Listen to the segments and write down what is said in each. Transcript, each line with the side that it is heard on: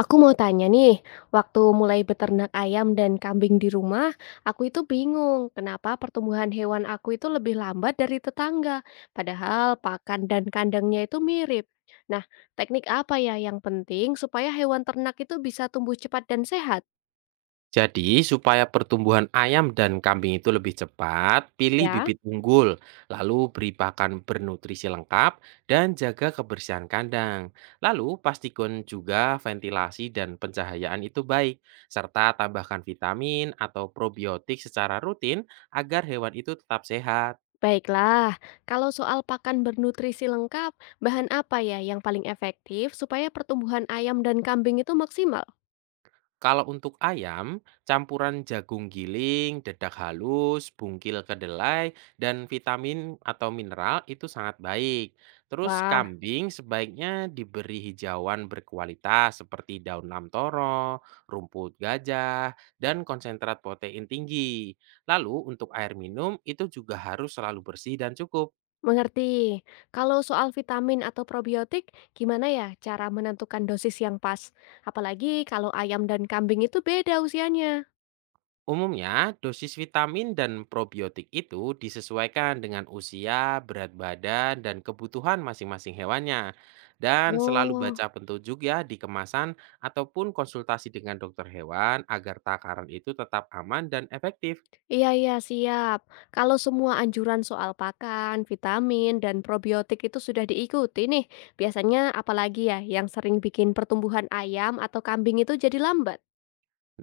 left: Aku mau tanya nih, waktu mulai beternak ayam dan kambing di rumah, aku itu bingung kenapa pertumbuhan hewan aku itu lebih lambat dari tetangga, padahal pakan dan kandangnya itu mirip. Nah, teknik apa ya yang penting supaya hewan ternak itu bisa tumbuh cepat dan sehat?
right: Jadi, supaya pertumbuhan ayam dan kambing itu lebih cepat, pilih
left: Ya,
right: bibit unggul, lalu beri pakan bernutrisi lengkap, dan jaga kebersihan kandang. Lalu, pastikan juga ventilasi dan pencahayaan itu baik, serta tambahkan vitamin atau probiotik secara rutin agar hewan itu tetap sehat.
left: baiklah. Kalau soal pakan bernutrisi lengkap, bahan apa ya yang paling efektif supaya pertumbuhan ayam dan kambing itu maksimal?
right: Kalau untuk ayam, campuran jagung giling, dedak halus, bungkil kedelai, dan vitamin atau mineral itu sangat baik. Terus
left: Wah,
right: kambing sebaiknya diberi hijauan berkualitas seperti daun lamtoro, rumput gajah, dan konsentrat protein tinggi. Lalu untuk air minum itu juga harus selalu bersih dan cukup.
left: mengerti. Kalau soal vitamin atau probiotik, gimana ya cara menentukan dosis yang pas? Apalagi kalau ayam dan kambing itu beda usianya.
right: Umumnya, dosis vitamin dan probiotik itu disesuaikan dengan usia, berat badan, dan kebutuhan masing-masing hewannya. Dan selalu
left: Oh,
right: baca petunjuk ya di kemasan ataupun konsultasi dengan dokter hewan agar takaran itu tetap aman dan efektif.
left: iya, iya, siap. Kalau semua anjuran soal pakan, vitamin, dan probiotik itu sudah diikuti nih, biasanya apalagi ya yang sering bikin pertumbuhan ayam atau kambing itu jadi lambat?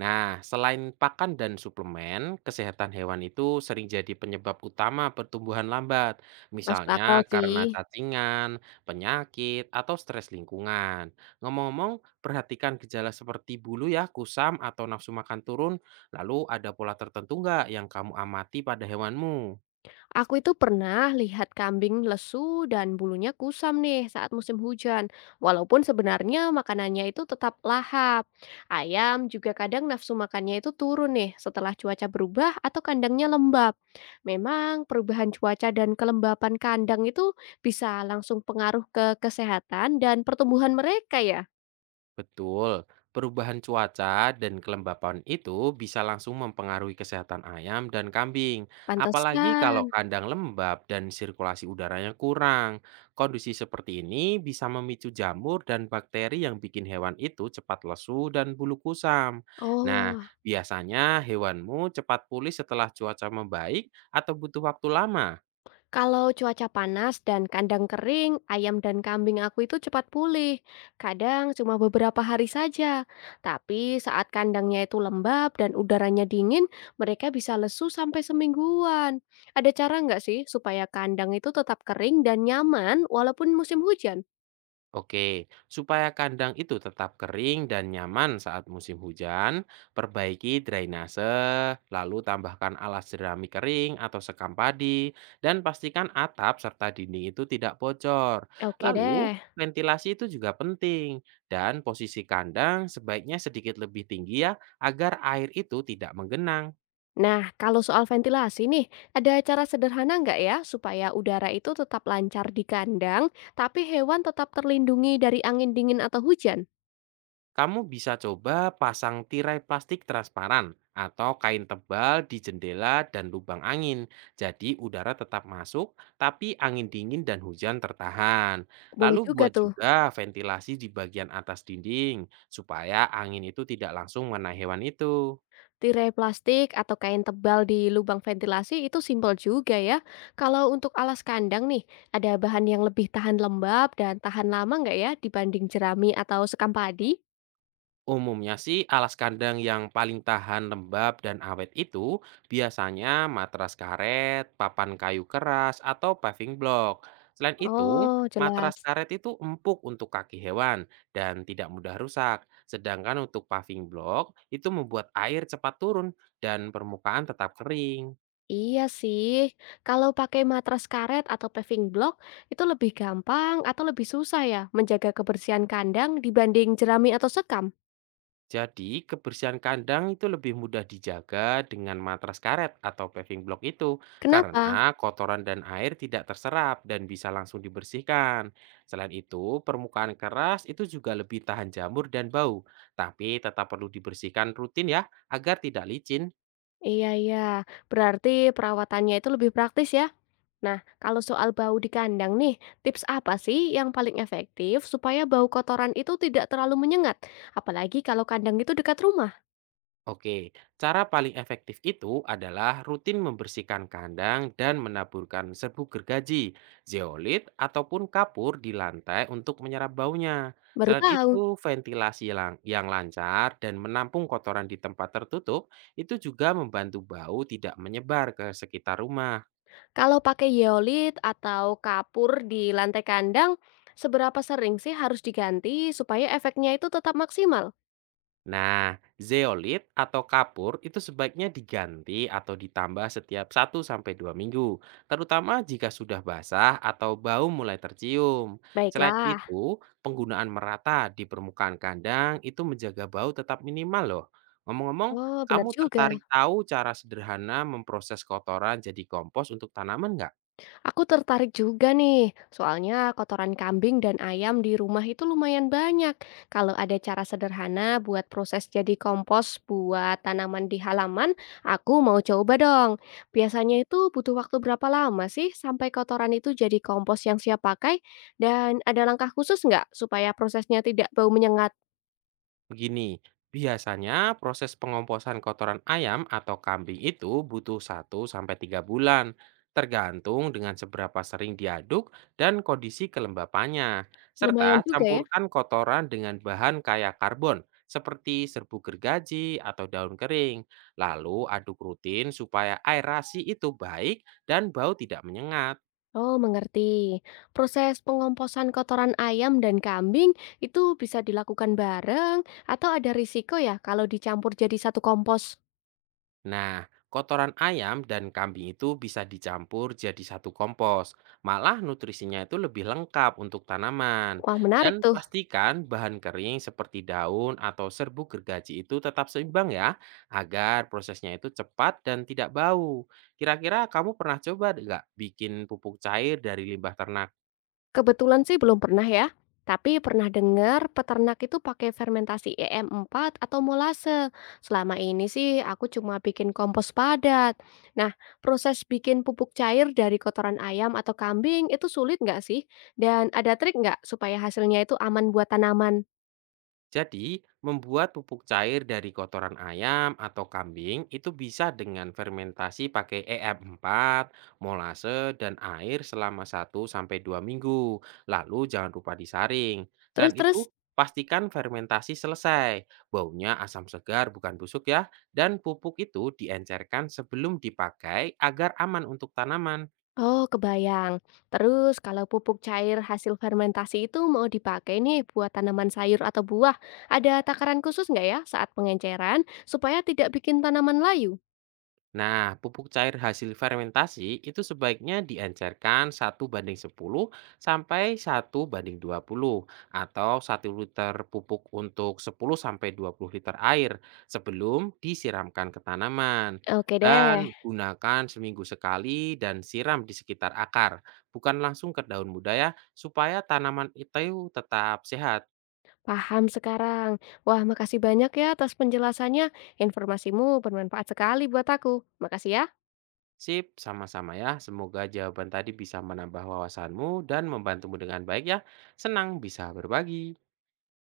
right: Nah, selain pakan dan suplemen, kesehatan hewan itu sering jadi penyebab utama pertumbuhan lambat.
left: Masuk
right: Misalnya
left: akal sih.
right: karena cacingan, penyakit, atau stres lingkungan. Ngomong-ngomong, perhatikan gejala seperti bulu ya, kusam, atau nafsu makan turun. Lalu ada pola tertentu nggak yang kamu amati pada hewanmu?
left: Aku itu pernah lihat kambing lesu dan bulunya kusam nih saat musim hujan, walaupun sebenarnya makanannya itu tetap lahap. Ayam juga kadang nafsu makannya itu turun nih setelah cuaca berubah atau kandangnya lembab. Memang perubahan cuaca dan kelembapan kandang itu bisa langsung pengaruh ke kesehatan dan pertumbuhan mereka ya.
right: Betul, perubahan cuaca dan kelembapan itu bisa langsung mempengaruhi kesehatan ayam dan kambing. Apalagi
left: Pantesan.
right: kalau kandang lembab dan sirkulasi udaranya kurang. Kondisi seperti ini bisa memicu jamur dan bakteri yang bikin hewan itu cepat lesu dan bulu kusam. Nah,
left: Oh.
right: biasanya hewanmu cepat pulih setelah cuaca membaik atau butuh waktu lama.
left: Kalau cuaca panas dan kandang kering, ayam dan kambing aku itu cepat pulih. Kadang cuma beberapa hari saja. Tapi saat kandangnya itu lembab dan udaranya dingin, mereka bisa lesu sampai semingguan. Ada cara nggak sih supaya kandang itu tetap kering dan nyaman walaupun musim hujan?
right: Oke, supaya kandang itu tetap kering dan nyaman saat musim hujan, perbaiki drainase, lalu tambahkan alas jerami kering atau sekam padi, dan pastikan atap serta dinding itu tidak bocor.
left: Oke
right: Lalu,
left: deh.
right: ventilasi itu juga penting, dan posisi kandang sebaiknya sedikit lebih tinggi ya, agar air itu tidak menggenang.
left: Nah, kalau soal ventilasi nih, ada cara sederhana nggak ya supaya udara itu tetap lancar di kandang, tapi hewan tetap terlindungi dari angin dingin atau hujan?
right: Kamu bisa coba pasang tirai plastik transparan atau kain tebal di jendela dan lubang angin. Jadi udara tetap masuk, tapi angin dingin dan hujan tertahan.
left: Boleh
right: Lalu
left: juga
right: buat
left: tuh.
right: juga ventilasi di bagian atas dinding, supaya angin itu tidak langsung menaik hewan itu.
left: Tirai plastik atau kain tebal di lubang ventilasi itu simpel juga ya. Kalau untuk alas kandang nih, ada bahan yang lebih tahan lembab dan tahan lama nggak ya dibanding jerami atau sekam padi?
right: Umumnya sih alas kandang yang paling tahan lembab dan awet itu biasanya matras karet, papan kayu keras, atau paving block. Selain itu,
left: Oh, jelas.
right: matras karet itu empuk untuk kaki hewan dan tidak mudah rusak. Sedangkan untuk paving block itu membuat air cepat turun dan permukaan tetap kering.
left: Iya sih. Kalau pakai matras karet atau paving block, itu lebih gampang atau lebih susah ya menjaga kebersihan kandang dibanding jerami atau sekam?
right: Jadi, kebersihan kandang itu lebih mudah dijaga dengan matras karet atau paving block itu
left: Kenapa?
right: karena kotoran dan air tidak terserap dan bisa langsung dibersihkan. Selain itu, permukaan keras itu juga lebih tahan jamur dan bau, tapi tetap perlu dibersihkan rutin ya agar tidak licin.
left: Iya, iya. Berarti perawatannya itu lebih praktis ya. Nah, kalau soal bau di kandang nih, tips apa sih yang paling efektif supaya bau kotoran itu tidak terlalu menyengat? Apalagi kalau kandang itu dekat rumah.
right: Oke, cara paling efektif itu adalah rutin membersihkan kandang dan menaburkan serbuk gergaji, zeolit, ataupun kapur di lantai untuk menyerap baunya.
left: Baru
right: Selain
left: tahu.
right: itu, yang lancar dan menampung kotoran di tempat tertutup itu juga membantu bau tidak menyebar ke sekitar rumah.
left: Kalau pakai yeolit atau kapur di lantai kandang, seberapa sering sih harus diganti supaya efeknya itu tetap maksimal?
right: Nah, zeolit atau kapur itu sebaiknya diganti atau ditambah setiap 1 sampai 2 minggu, terutama jika sudah basah atau bau mulai tercium. Selain
left: Baiklah.
right: itu, penggunaan merata di permukaan kandang itu menjaga bau tetap minimal loh. Ngomong-ngomong,
left: Oh, benar
right: kamu
left: juga.
right: tertarik tahu cara sederhana memproses kotoran jadi kompos untuk tanaman nggak?
left: Aku tertarik juga nih, soalnya kotoran kambing dan ayam di rumah itu lumayan banyak. Kalau ada cara sederhana buat proses jadi kompos buat tanaman di halaman, aku mau coba dong. Biasanya itu butuh waktu berapa lama sih sampai kotoran itu jadi kompos yang siap pakai? Dan ada langkah khusus nggak supaya prosesnya tidak bau menyengat?
right: Begini, biasanya proses pengomposan kotoran ayam atau kambing itu butuh 1 sampai 3 bulan, tergantung dengan seberapa sering diaduk dan kondisi kelembapannya,
left: Lumayan
right: serta
left: juga ya.
right: campurkan kotoran dengan bahan kaya karbon seperti serbuk gergaji atau daun kering. Lalu aduk rutin supaya aerasi itu baik dan bau tidak menyengat.
left: Oh, mengerti. Proses pengomposan kotoran ayam dan kambing itu bisa dilakukan bareng atau ada risiko ya kalau dicampur jadi satu kompos?
right: Nah, kotoran ayam dan kambing itu bisa dicampur jadi satu kompos. Malah nutrisinya itu lebih lengkap untuk tanaman.
left: Wah, menarik
right: Dan
left: tuh.
right: pastikan bahan kering seperti daun atau serbuk gergaji itu tetap seimbang ya, agar prosesnya itu cepat dan tidak bau. Kira-kira kamu pernah coba nggak bikin pupuk cair dari limbah ternak?
left: Kebetulan sih belum pernah ya. Tapi pernah dengar peternak itu pakai fermentasi EM4 atau molase. Selama ini sih aku cuma bikin kompos padat. Nah, proses bikin pupuk cair dari kotoran ayam atau kambing itu sulit nggak sih? Dan ada trik nggak supaya hasilnya itu aman buat tanaman?
right: Jadi, membuat pupuk cair dari kotoran ayam atau kambing itu bisa dengan fermentasi pakai EM4, molase, dan air selama 1 sampai 2 minggu. Lalu jangan lupa disaring. Selain itu,
left: Terus-terus.
right: pastikan fermentasi selesai. Baunya asam segar bukan busuk ya. Dan pupuk itu diencerkan sebelum dipakai agar aman untuk tanaman.
left: Oh, kebayang. Terus kalau pupuk cair hasil fermentasi itu mau dipakai nih buat tanaman sayur atau buah, ada takaran khusus nggak ya saat pengenceran supaya tidak bikin tanaman layu?
right: Nah, pupuk cair hasil fermentasi itu sebaiknya diencerkan 1 banding 10 sampai 1 banding 20 atau 1 liter pupuk untuk 10 sampai 20 liter air sebelum disiramkan ke tanaman.
left: Oke deh,
right: Dan gunakan seminggu sekali dan siram di sekitar akar, bukan langsung ke daun muda ya, supaya tanaman itu tetap sehat.
left: paham sekarang. Wah, makasih banyak ya atas penjelasannya. Informasimu bermanfaat sekali buat aku. Makasih ya.
right: Sip, sama-sama ya. Semoga jawaban tadi bisa menambah wawasanmu dan membantumu dengan baik ya. Senang bisa berbagi.